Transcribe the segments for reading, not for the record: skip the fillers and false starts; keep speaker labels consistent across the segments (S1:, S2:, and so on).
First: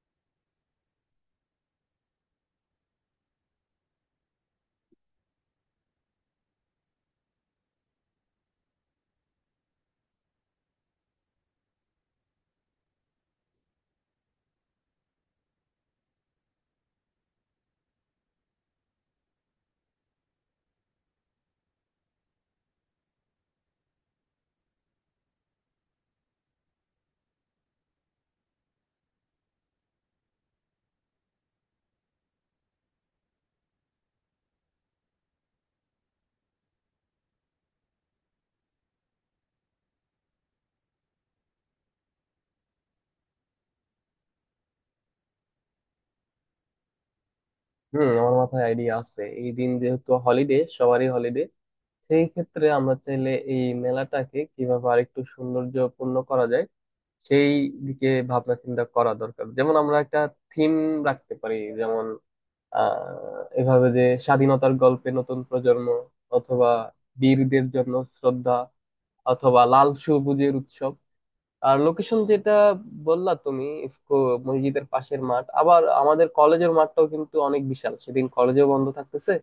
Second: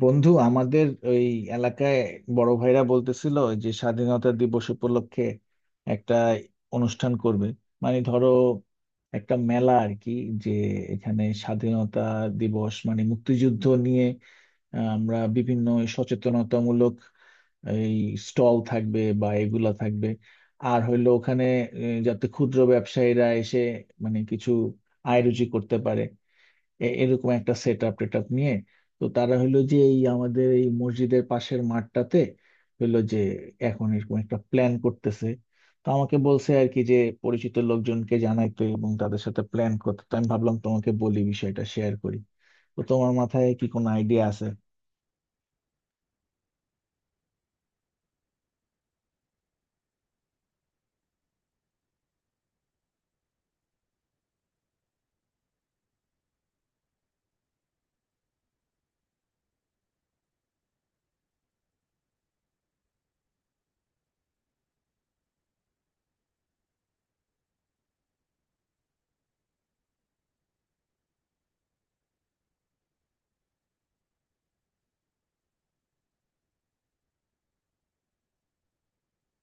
S1: বন্ধু আমাদের ওই এলাকায় বড় ভাইরা বলতেছিল যে স্বাধীনতা দিবস উপলক্ষে একটা অনুষ্ঠান করবে, মানে ধরো একটা মেলা আর কি। যে এখানে স্বাধীনতা দিবস মানে মুক্তিযুদ্ধ নিয়ে আমরা বিভিন্ন সচেতনতামূলক এই স্টল থাকবে বা এগুলা থাকবে। আর হইলো ওখানে যাতে ক্ষুদ্র ব্যবসায়ীরা এসে মানে কিছু আয় রুজি করতে পারে, এরকম একটা সেট আপ টেট আপ নিয়ে। তো তারা হলো যে এই আমাদের এই মসজিদের পাশের মাঠটাতে হলো যে এখন এরকম একটা প্ল্যান করতেছে। তো আমাকে বলছে আর কি যে পরিচিত লোকজনকে জানাইতে এবং তাদের সাথে প্ল্যান করতে। তো আমি ভাবলাম তোমাকে বলি, বিষয়টা শেয়ার করি। তো তোমার মাথায় কি কোনো আইডিয়া আছে?
S2: হুম, আমার মাথায় আইডিয়া আছে। এই দিন যেহেতু হলিডে, সবারই হলিডে, সেই ক্ষেত্রে আমরা চাইলে এই মেলাটাকে কিভাবে আরেকটু সৌন্দর্যপূর্ণ করা যায় সেই দিকে ভাবনা চিন্তা করা দরকার। যেমন আমরা একটা থিম রাখতে পারি, যেমন এভাবে যে, স্বাধীনতার গল্পে নতুন প্রজন্ম, অথবা বীরদের জন্য শ্রদ্ধা, অথবা লাল সবুজের উৎসব। আর লোকেশন যেটা বললা তুমি, ইফকো মসজিদের পাশের মাঠ, আবার আমাদের কলেজের মাঠটাও কিন্তু অনেক বিশাল, সেদিন কলেজেও বন্ধ থাকতেছে।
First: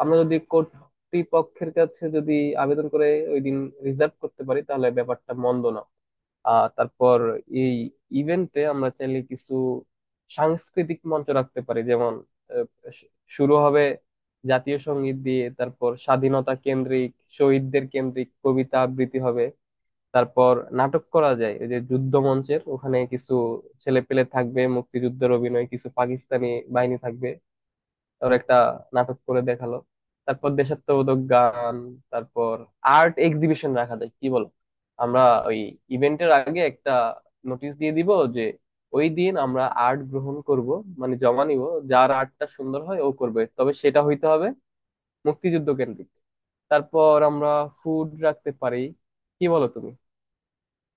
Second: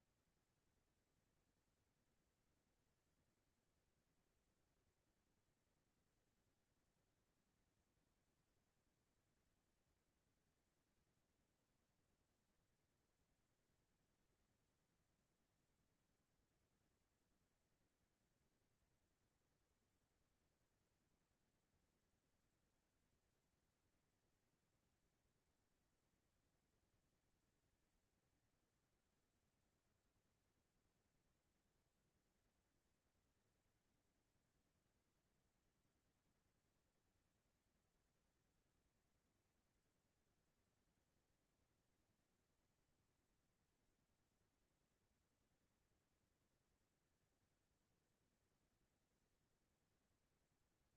S2: আমরা যদি কর্তৃপক্ষের কাছে যদি আবেদন করে ওই দিন রিজার্ভ করতে পারি, তাহলে ব্যাপারটা মন্দ না। আর তারপর এই ইভেন্টে আমরা চাইলে কিছু সাংস্কৃতিক মঞ্চ রাখতে পারি, যেমন আহ, শু- শুরু হবে জাতীয় সঙ্গীত দিয়ে, তারপর স্বাধীনতা কেন্দ্রিক, শহীদদের কেন্দ্রিক কবিতা আবৃত্তি হবে। তারপর নাটক করা যায়, ওই যে যুদ্ধ মঞ্চের ওখানে কিছু ছেলে পেলে থাকবে, মুক্তিযুদ্ধের অভিনয়, কিছু পাকিস্তানি বাহিনী থাকবে, ওর একটা নাটক করে দেখালো। তারপর দেশাত্মবোধক গান, তারপর আর্ট এক্সিবিশন রাখা যায়, কি বলো? আমরা ওই ইভেন্টের আগে একটা নোটিশ দিয়ে দিব যে ওই দিন আমরা আর্ট গ্রহণ করব, মানে জমা নিব। যার আর্টটা সুন্দর হয় ও করবে, তবে সেটা হইতে হবে মুক্তিযুদ্ধ কেন্দ্রিক। তারপর আমরা ফুড রাখতে পারি, কি বলো তুমি?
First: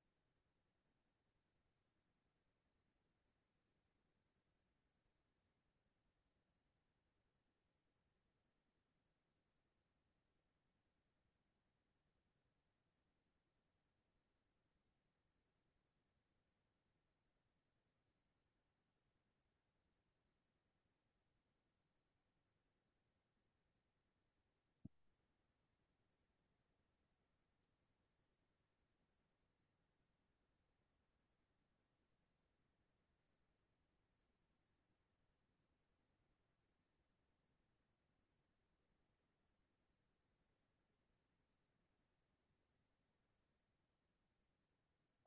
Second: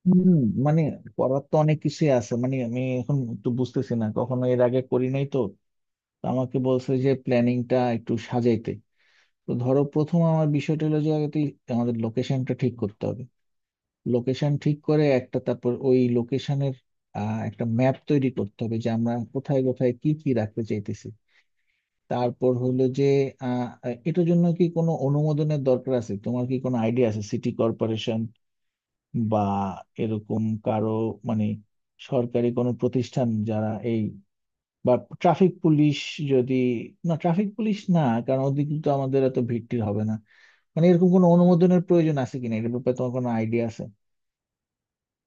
S1: হম। মানে করার তো অনেক কিছুই আছে, মানে আমি এখন একটু বুঝতেছি না, কখনো এর আগে করি নাই তো। তো আমাকে বলছে যে প্ল্যানিংটা একটু সাজাইতে। তো ধরো প্রথম আমার বিষয়টা হলো যে আগে তুই আমাদের লোকেশনটা ঠিক করতে হবে। লোকেশন ঠিক করে একটা, তারপর ওই লোকেশনের একটা ম্যাপ তৈরি করতে হবে যে আমরা কোথায় কোথায় কি কি রাখতে চাইতেছি। তারপর হলো যে আহ, এটার জন্য কি কোনো অনুমোদনের দরকার আছে? তোমার কি কোনো আইডিয়া আছে? সিটি কর্পোরেশন বা এরকম কারো, মানে সরকারি কোনো প্রতিষ্ঠান যারা এই, বা ট্রাফিক পুলিশ যদি, না ট্রাফিক পুলিশ না, কারণ ওদিকে তো আমাদের এত ভিড় টির হবে না। মানে এরকম কোনো অনুমোদনের প্রয়োজন আছে কিনা এটার ব্যাপারে তোমার কোনো আইডিয়া আছে?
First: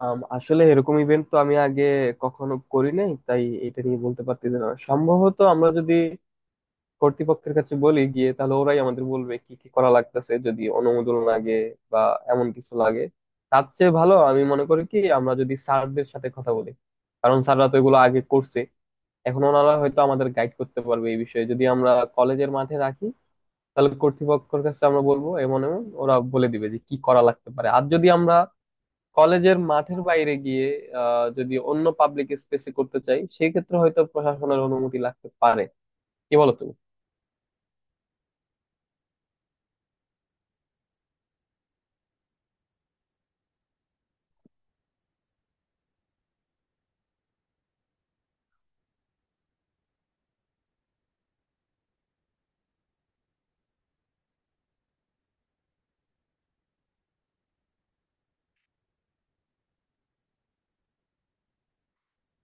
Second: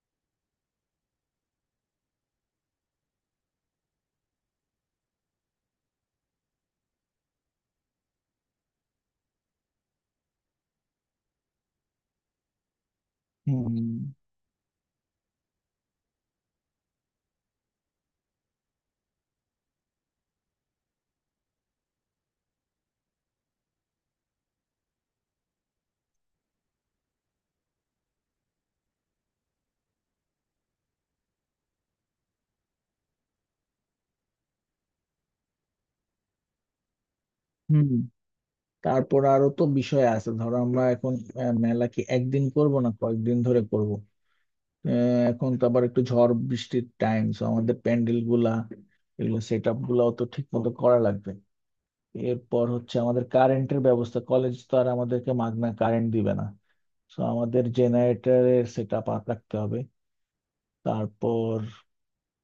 S2: আসলে এরকম ইভেন্ট তো আমি আগে কখনো করি নাই, তাই এটা নিয়ে বলতে পারতেছি না। সম্ভবত আমরা যদি কর্তৃপক্ষের কাছে বলি গিয়ে, তাহলে ওরাই আমাদের বলবে কি কি করা লাগতেছে, যদি অনুমোদন লাগে বা এমন কিছু লাগে। তার
S1: হুম।
S2: চেয়ে ভালো আমি মনে করি কি, আমরা যদি স্যারদের সাথে কথা বলি, কারণ স্যাররা তো এগুলো আগে করছে, এখন ওনারা হয়তো আমাদের গাইড করতে পারবে এই বিষয়ে। যদি আমরা কলেজের মাঠে রাখি, তাহলে কর্তৃপক্ষের কাছে আমরা বলবো, এমন এমন ওরা বলে দিবে যে কি করা লাগতে পারে। আর যদি আমরা কলেজের মাঠের বাইরে গিয়ে যদি অন্য পাবলিক স্পেসে করতে চাই, সেক্ষেত্রে হয়তো প্রশাসনের অনুমতি লাগতে পারে। কি বলো তুমি?
S1: হুম। তারপর আরো তো বিষয় আছে, ধরো আমরা এখন মেলা কি একদিন করব না কয়েকদিন ধরে করব? আহ, এখন তো আবার একটু ঝড় বৃষ্টির টাইম, সো আমাদের প্যান্ডেল গুলা, এগুলো সেট আপ গুলাও তো ঠিক মতো করা লাগবে। এরপর হচ্ছে আমাদের কারেন্টের ব্যবস্থা, কলেজ তো আর আমাদেরকে মাগনা কারেন্ট দিবে না, সো আমাদের জেনারেটরের সেট আপ রাখতে হবে। তারপর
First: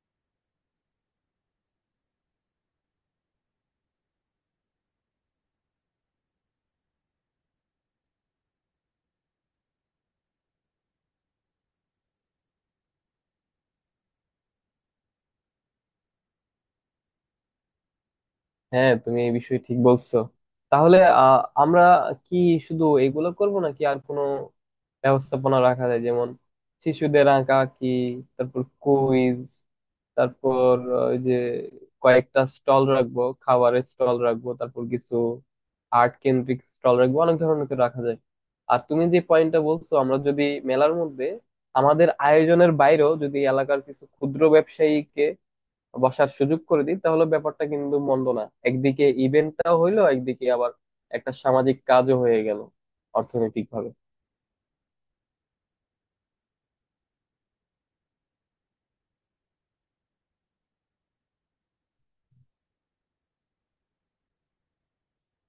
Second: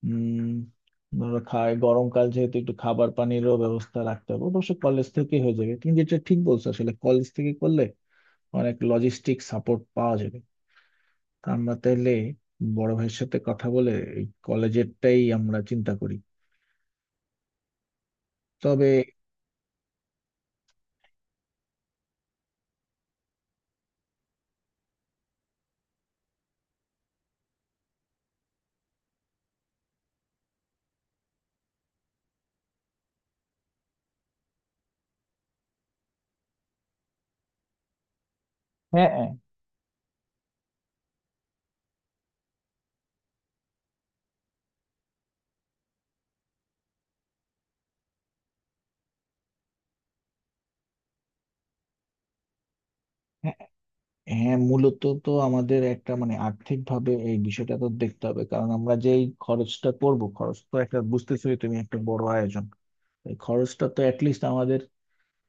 S1: উম ওরা খায়, গরমকাল যেহেতু একটু খাবার পানিরও ব্যবস্থা রাখতে হবে, অবশ্য কলেজ থেকে হয়ে যাবে। কিন্তু এটা ঠিক বলছো, আসলে কলেজ থেকে করলে অনেক লজিস্টিক সাপোর্ট পাওয়া যাবে। তা আমরা তাহলে বড় ভাইয়ের সাথে কথা বলে এই কলেজেরটাই আমরা চিন্তা করি। তবে
S2: হ্যাঁ, তুমি এই বিষয়ে ঠিক বলছো। তাহলে আমরা কি শুধু এগুলো করব নাকি আর কোনো ব্যবস্থাপনা রাখা যায়, যেমন শিশুদের আঁকা কি, তারপর কুইজ, তারপর ওই যে কয়েকটা স্টল রাখবো, খাবারের স্টল রাখবো, তারপর কিছু আর্ট কেন্দ্রিক স্টল রাখবো। অনেক ধরনের তো রাখা যায়। আর তুমি
S1: হ্যাঁ,
S2: যে
S1: হ্যাঁ।
S2: পয়েন্টটা বলছো, আমরা যদি মেলার মধ্যে আমাদের আয়োজনের বাইরেও যদি এলাকার কিছু ক্ষুদ্র ব্যবসায়ীকে বসার সুযোগ করে দিই, তাহলে ব্যাপারটা কিন্তু মন্দ না। একদিকে ইভেন্টটাও হইলো, একদিকে আবার একটা সামাজিক কাজও হয়ে গেল,
S1: হ্যাঁ,
S2: অর্থনৈতিক ভাবে।
S1: হ্যাঁ, মূলত তো আমাদের একটা, মানে আর্থিক ভাবে এই বিষয়টা তো দেখতে হবে, কারণ আমরা যেই খরচটা করব, খরচ তো একটা বুঝতেছোই তুমি, একটা বড় আয়োজন। এই খরচটা তো অ্যাটলিস্ট আমাদের,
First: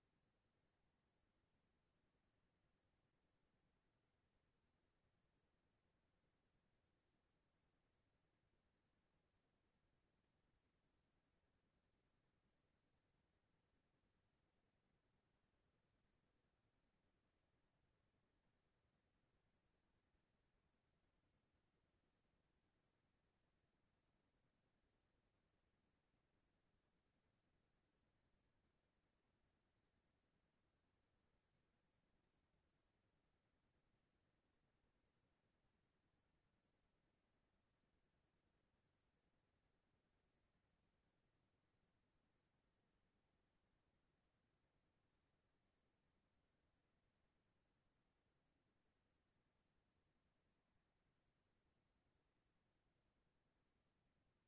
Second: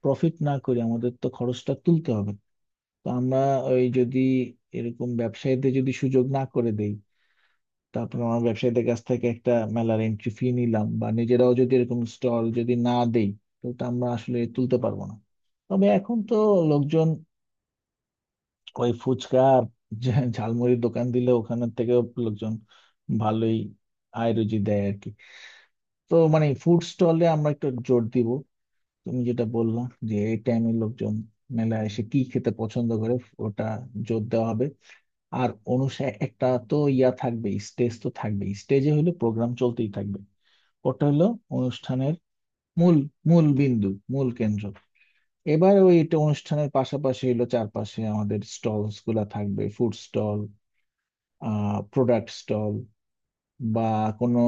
S1: প্রফিট না করে আমাদের তো খরচটা তুলতে হবে। তো আমরা ওই যদি এরকম ব্যবসায়ীদের যদি সুযোগ না করে দেই, তারপর আমরা ব্যবসায়ীদের কাছ থেকে একটা মেলার এন্ট্রি ফি নিলাম, বা নিজেরাও যদি এরকম স্টল যদি না দেই, তো তা আমরা আসলে তুলতে পারবো না। তবে এখন তো লোকজন ওই ফুচকা আর ঝালমুড়ির দোকান দিলে ওখানের থেকেও লোকজন ভালোই আয় রুজি দেয় আর কি। তো মানে ফুড স্টলে আমরা একটু জোর দিব। তুমি যেটা বললা যে এই টাইমে লোকজন মেলায় এসে কি খেতে পছন্দ করে, ওটা জোর দেওয়া হবে। আর অনুষ্ঠান একটা তো ইয়া থাকবে, স্টেজ তো থাকবে, স্টেজে হলো প্রোগ্রাম চলতেই থাকবে। ওটা হলো অনুষ্ঠানের মূল মূল বিন্দু, মূল কেন্দ্র। এবার ওই এটা অনুষ্ঠানের পাশাপাশি হলো চারপাশে আমাদের স্টলস গুলা থাকবে, ফুড স্টল, আহ প্রোডাক্ট স্টল, বা কোনো,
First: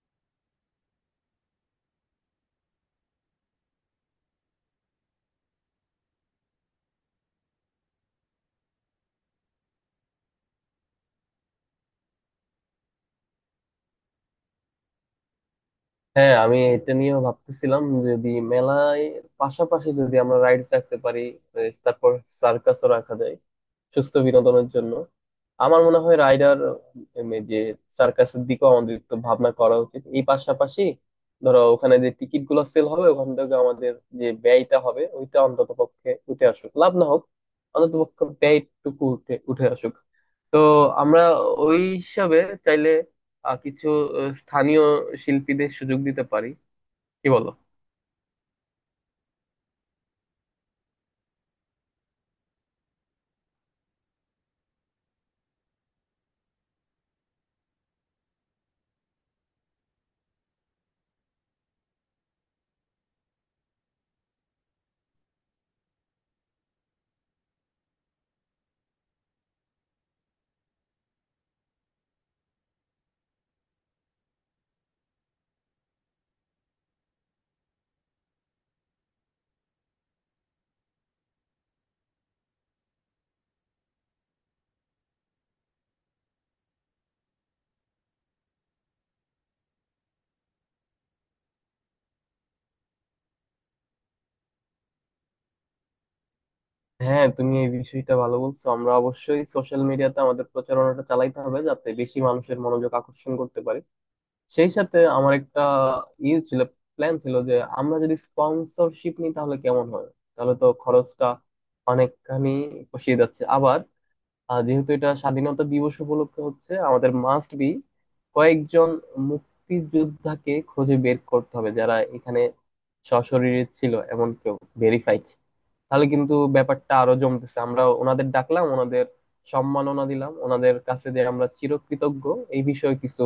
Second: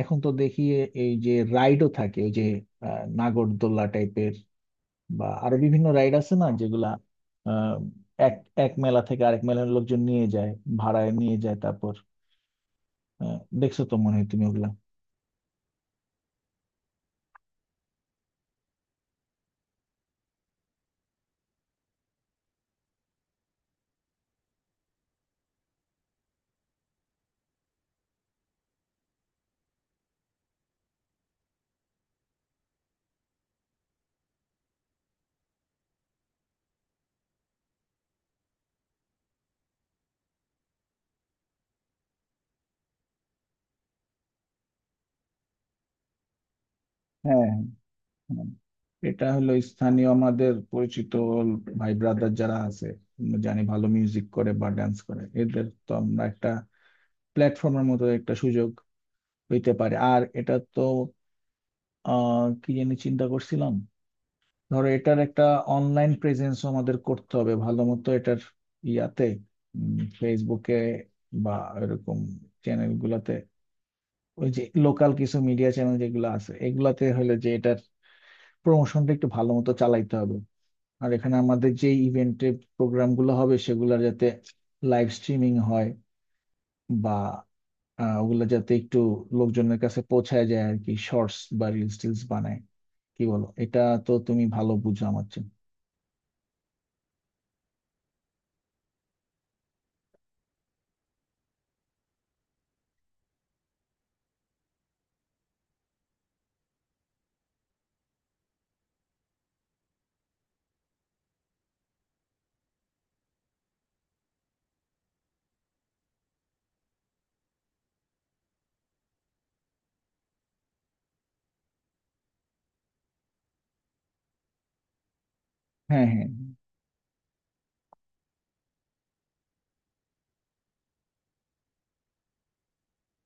S1: এখন তো দেখি এই যে রাইডও থাকে, ওই যে নাগরদোল্লা টাইপের বা আরো বিভিন্ন রাইড আছে না, যেগুলা আহ, এক এক মেলা থেকে আরেক মেলার লোকজন নিয়ে যায়, ভাড়ায় নিয়ে যায়। তারপর দেখছো তো মনে হয় তুমি ওগুলা।
S2: হ্যাঁ, আমি এটা নিয়েও ভাবতেছিলাম, যদি মেলায় পাশাপাশি যদি আমরা রাইডস রাখতে পারি, তারপর সার্কাসও রাখা যায় সুস্থ বিনোদনের জন্য। আমার মনে হয় রাইডার, এই যে সার্কাসের দিকেও আমাদের একটু ভাবনা করা উচিত। এই পাশাপাশি ধরো ওখানে যে টিকিট গুলো সেল হবে ওখান থেকে আমাদের যে ব্যয়টা হবে ওইটা অন্তত পক্ষে উঠে আসুক, লাভ না হোক অন্তত পক্ষে ব্যয়টুকু উঠে উঠে আসুক। তো আমরা ওই হিসাবে চাইলে কিছু স্থানীয় শিল্পীদের সুযোগ দিতে পারি, কি বলো?
S1: হ্যাঁ, হ্যাঁ। এটা হলো স্থানীয় আমাদের পরিচিত ভাই ব্রাদার যারা আছে, আমরা জানি ভালো মিউজিক করে বা ডান্স করে, এদের তো আমরা একটা প্ল্যাটফর্মের মতো একটা সুযোগ পেতে পারি। আর এটা তো আহ কি জানি চিন্তা করছিলাম, ধরো এটার একটা অনলাইন প্রেজেন্সও আমাদের করতে হবে ভালো মতো, এটার ইয়াতে, ফেসবুকে বা এরকম চ্যানেল গুলাতে, ওই যে লোকাল কিছু মিডিয়া চ্যানেল যেগুলো আছে এগুলাতে হলে যে এটা প্রমোশনটা একটু ভালো মতো চালাইতে হবে। আর এখানে আমাদের যে ইভেন্টে প্রোগ্রামগুলো হবে সেগুলো যাতে লাইভ স্ট্রিমিং হয় বা ওগুলো যাতে একটু লোকজনের কাছে পৌঁছায় যায় আর কি, শর্টস বা রিলস টিলস বানায়, কি বলো এটা? তো তুমি ভালো বুঝো আমার চেয়ে।
S2: হ্যাঁ, তুমি এই বিষয়টা ভালো বলছো। আমরা অবশ্যই সোশ্যাল মিডিয়াতে আমাদের প্রচারণাটা চালাইতে হবে যাতে বেশি মানুষের মনোযোগ আকর্ষণ করতে পারি। সেই সাথে আমার একটা ইয়ে ছিল, প্ল্যান ছিল যে আমরা যদি স্পন্সরশিপ নিই তাহলে কেমন হয়? তাহলে তো খরচটা অনেকখানি পোষিয়ে যাচ্ছে। আবার যেহেতু এটা স্বাধীনতা দিবস উপলক্ষে হচ্ছে, আমাদের মাস্ট বি কয়েকজন মুক্তিযোদ্ধাকে খুঁজে বের করতে হবে যারা এখানে সশরীরে ছিল, এমন কেউ ভেরিফাইড। তাহলে
S1: হ্যাঁ, হ্যাঁ।
S2: কিন্তু ব্যাপারটা আরো জমতেছে। আমরা ওনাদের ডাকলাম, ওনাদের সম্মাননা দিলাম, ওনাদের কাছে যে আমরা চিরকৃতজ্ঞ এই বিষয়ে কিছু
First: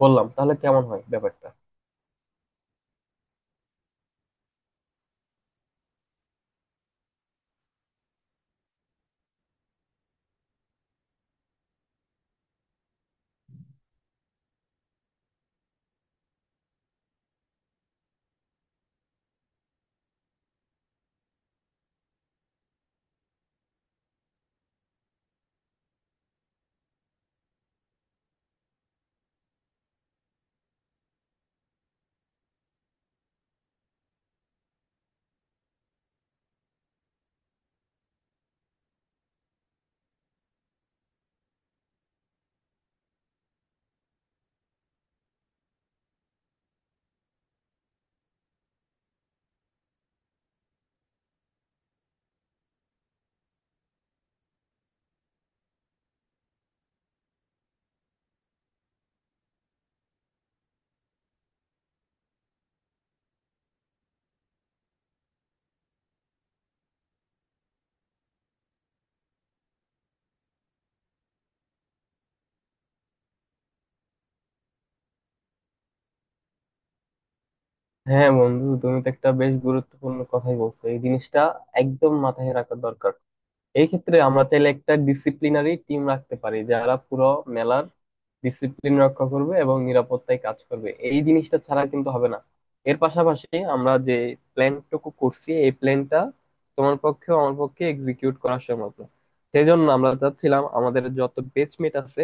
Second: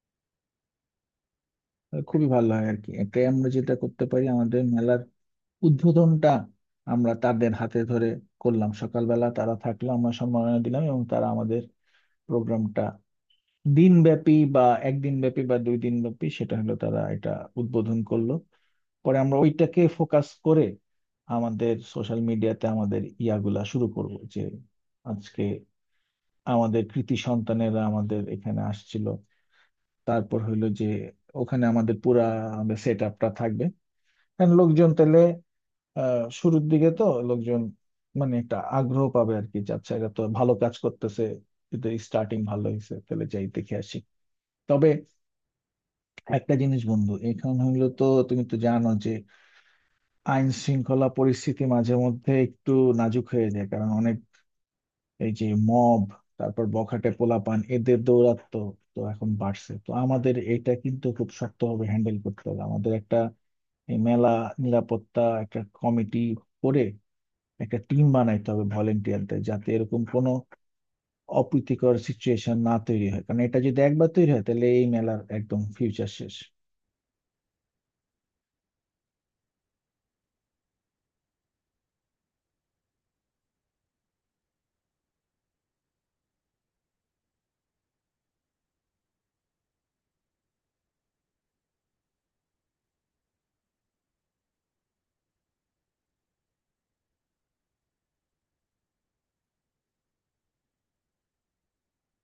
S2: বললাম, তাহলে কেমন হয় ব্যাপারটা?
S1: তাহলে খুবই ভালো হয় আর কি। এটাই আমরা যেটা করতে পারি, আমাদের মেলার উদ্বোধনটা আমরা তাদের হাতে ধরে করলাম, সকালবেলা তারা থাকলো, আমরা সম্মাননা দিলাম, এবং তারা আমাদের প্রোগ্রামটা দিনব্যাপী বা একদিন ব্যাপী বা দুই দিন ব্যাপী সেটা হলো তারা এটা উদ্বোধন করলো। পরে আমরা ওইটাকে ফোকাস করে আমাদের সোশ্যাল মিডিয়াতে আমাদের ইয়াগুলা শুরু করব যে আজকে আমাদের কৃতি সন্তানেরা আমাদের এখানে আসছিল। তারপর হইলো যে ওখানে আমাদের পুরা আমাদের সেট আপটা থাকবে, কারণ লোকজন তাহলে আহ শুরুর দিকে তো লোকজন মানে একটা আগ্রহ পাবে আর কি, যে আচ্ছা এরা তো ভালো কাজ করতেছে, এদের স্টার্টিং ভালো হয়েছে, তাহলে যাই দেখে আসি। তবে একটা জিনিস বন্ধু এখন হইলো, তো তুমি তো জানো যে আইন শৃঙ্খলা পরিস্থিতি মাঝে মধ্যে একটু নাজুক হয়ে যায়, কারণ অনেক এই যে মব, তারপর বখাটে পোলাপান এদের দৌরাত্ম্য তো এখন বাড়ছে। তো আমাদের এটা কিন্তু খুব শক্তভাবে হ্যান্ডেল করতে হবে। আমাদের একটা এই মেলা নিরাপত্তা একটা কমিটি করে একটা টিম বানাইতে হবে ভলেন্টিয়ারদের, যাতে এরকম কোনো অপ্রীতিকর সিচুয়েশন না তৈরি হয়, কারণ এটা যদি একবার তৈরি হয় তাহলে এই মেলার একদম ফিউচার শেষ।
S2: হ্যাঁ বন্ধু, তুমি তো একটা বেশ গুরুত্বপূর্ণ কথাই বলছো। এই জিনিসটা একদম মাথায় রাখা দরকার। এই ক্ষেত্রে আমরা চাইলে একটা ডিসিপ্লিনারি টিম রাখতে পারি, যারা পুরো মেলার ডিসিপ্লিন রক্ষা করবে এবং নিরাপত্তায় কাজ করবে। এই জিনিসটা ছাড়া কিন্তু হবে না। এর পাশাপাশি আমরা যে প্ল্যানটুকু করছি, এই প্ল্যানটা তোমার পক্ষে আমার পক্ষে এক্সিকিউট করা সম্ভব না। সেই জন্য আমরা চাচ্ছিলাম আমাদের যত বেচমেট আছে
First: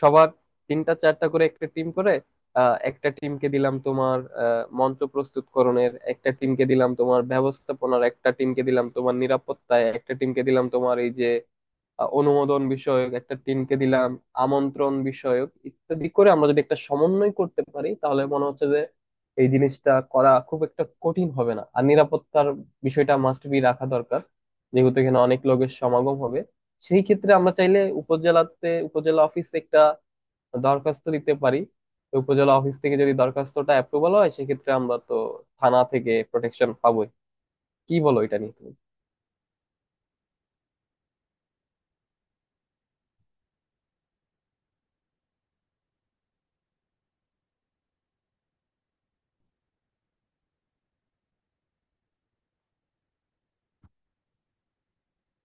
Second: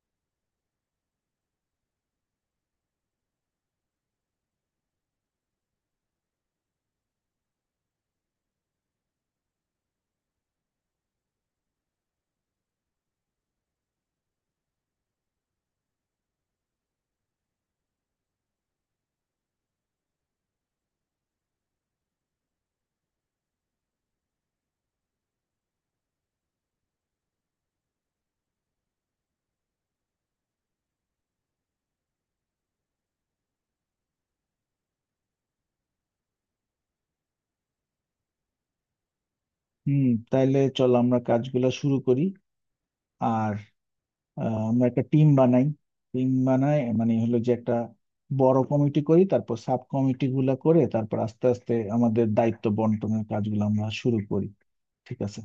S2: সবার তিনটা চারটা করে একটা টিম করে, একটা টিমকে দিলাম তোমার মঞ্চ প্রস্তুতকরণের, একটা টিমকে দিলাম তোমার ব্যবস্থাপনার, একটা টিমকে দিলাম তোমার নিরাপত্তায়, একটা টিমকে দিলাম তোমার এই যে অনুমোদন বিষয়ক, একটা টিমকে দিলাম আমন্ত্রণ বিষয়ক, ইত্যাদি করে আমরা যদি একটা সমন্বয় করতে পারি, তাহলে মনে হচ্ছে যে এই জিনিসটা করা খুব একটা কঠিন হবে না। আর নিরাপত্তার বিষয়টা মাস্ট বি রাখা দরকার, যেহেতু এখানে অনেক লোকের সমাগম হবে। সেই ক্ষেত্রে আমরা চাইলে উপজেলাতে, উপজেলা অফিস একটা দরখাস্ত দিতে পারি। তো উপজেলা অফিস থেকে যদি দরখাস্তটা অ্যাপ্রুভাল হয়, সেক্ষেত্রে আমরা তো থানা থেকে প্রোটেকশন পাবোই। কি বলো এটা নিয়ে তুমি?
S1: হুম। তাইলে চল আমরা কাজগুলা শুরু করি। আর আমরা একটা টিম বানাই। টিম বানাই মানে হলো যে একটা বড় কমিটি করি, তারপর সাব কমিটি গুলা করে তারপর আস্তে আস্তে আমাদের দায়িত্ব বন্টনের কাজগুলো আমরা শুরু করি। ঠিক আছে।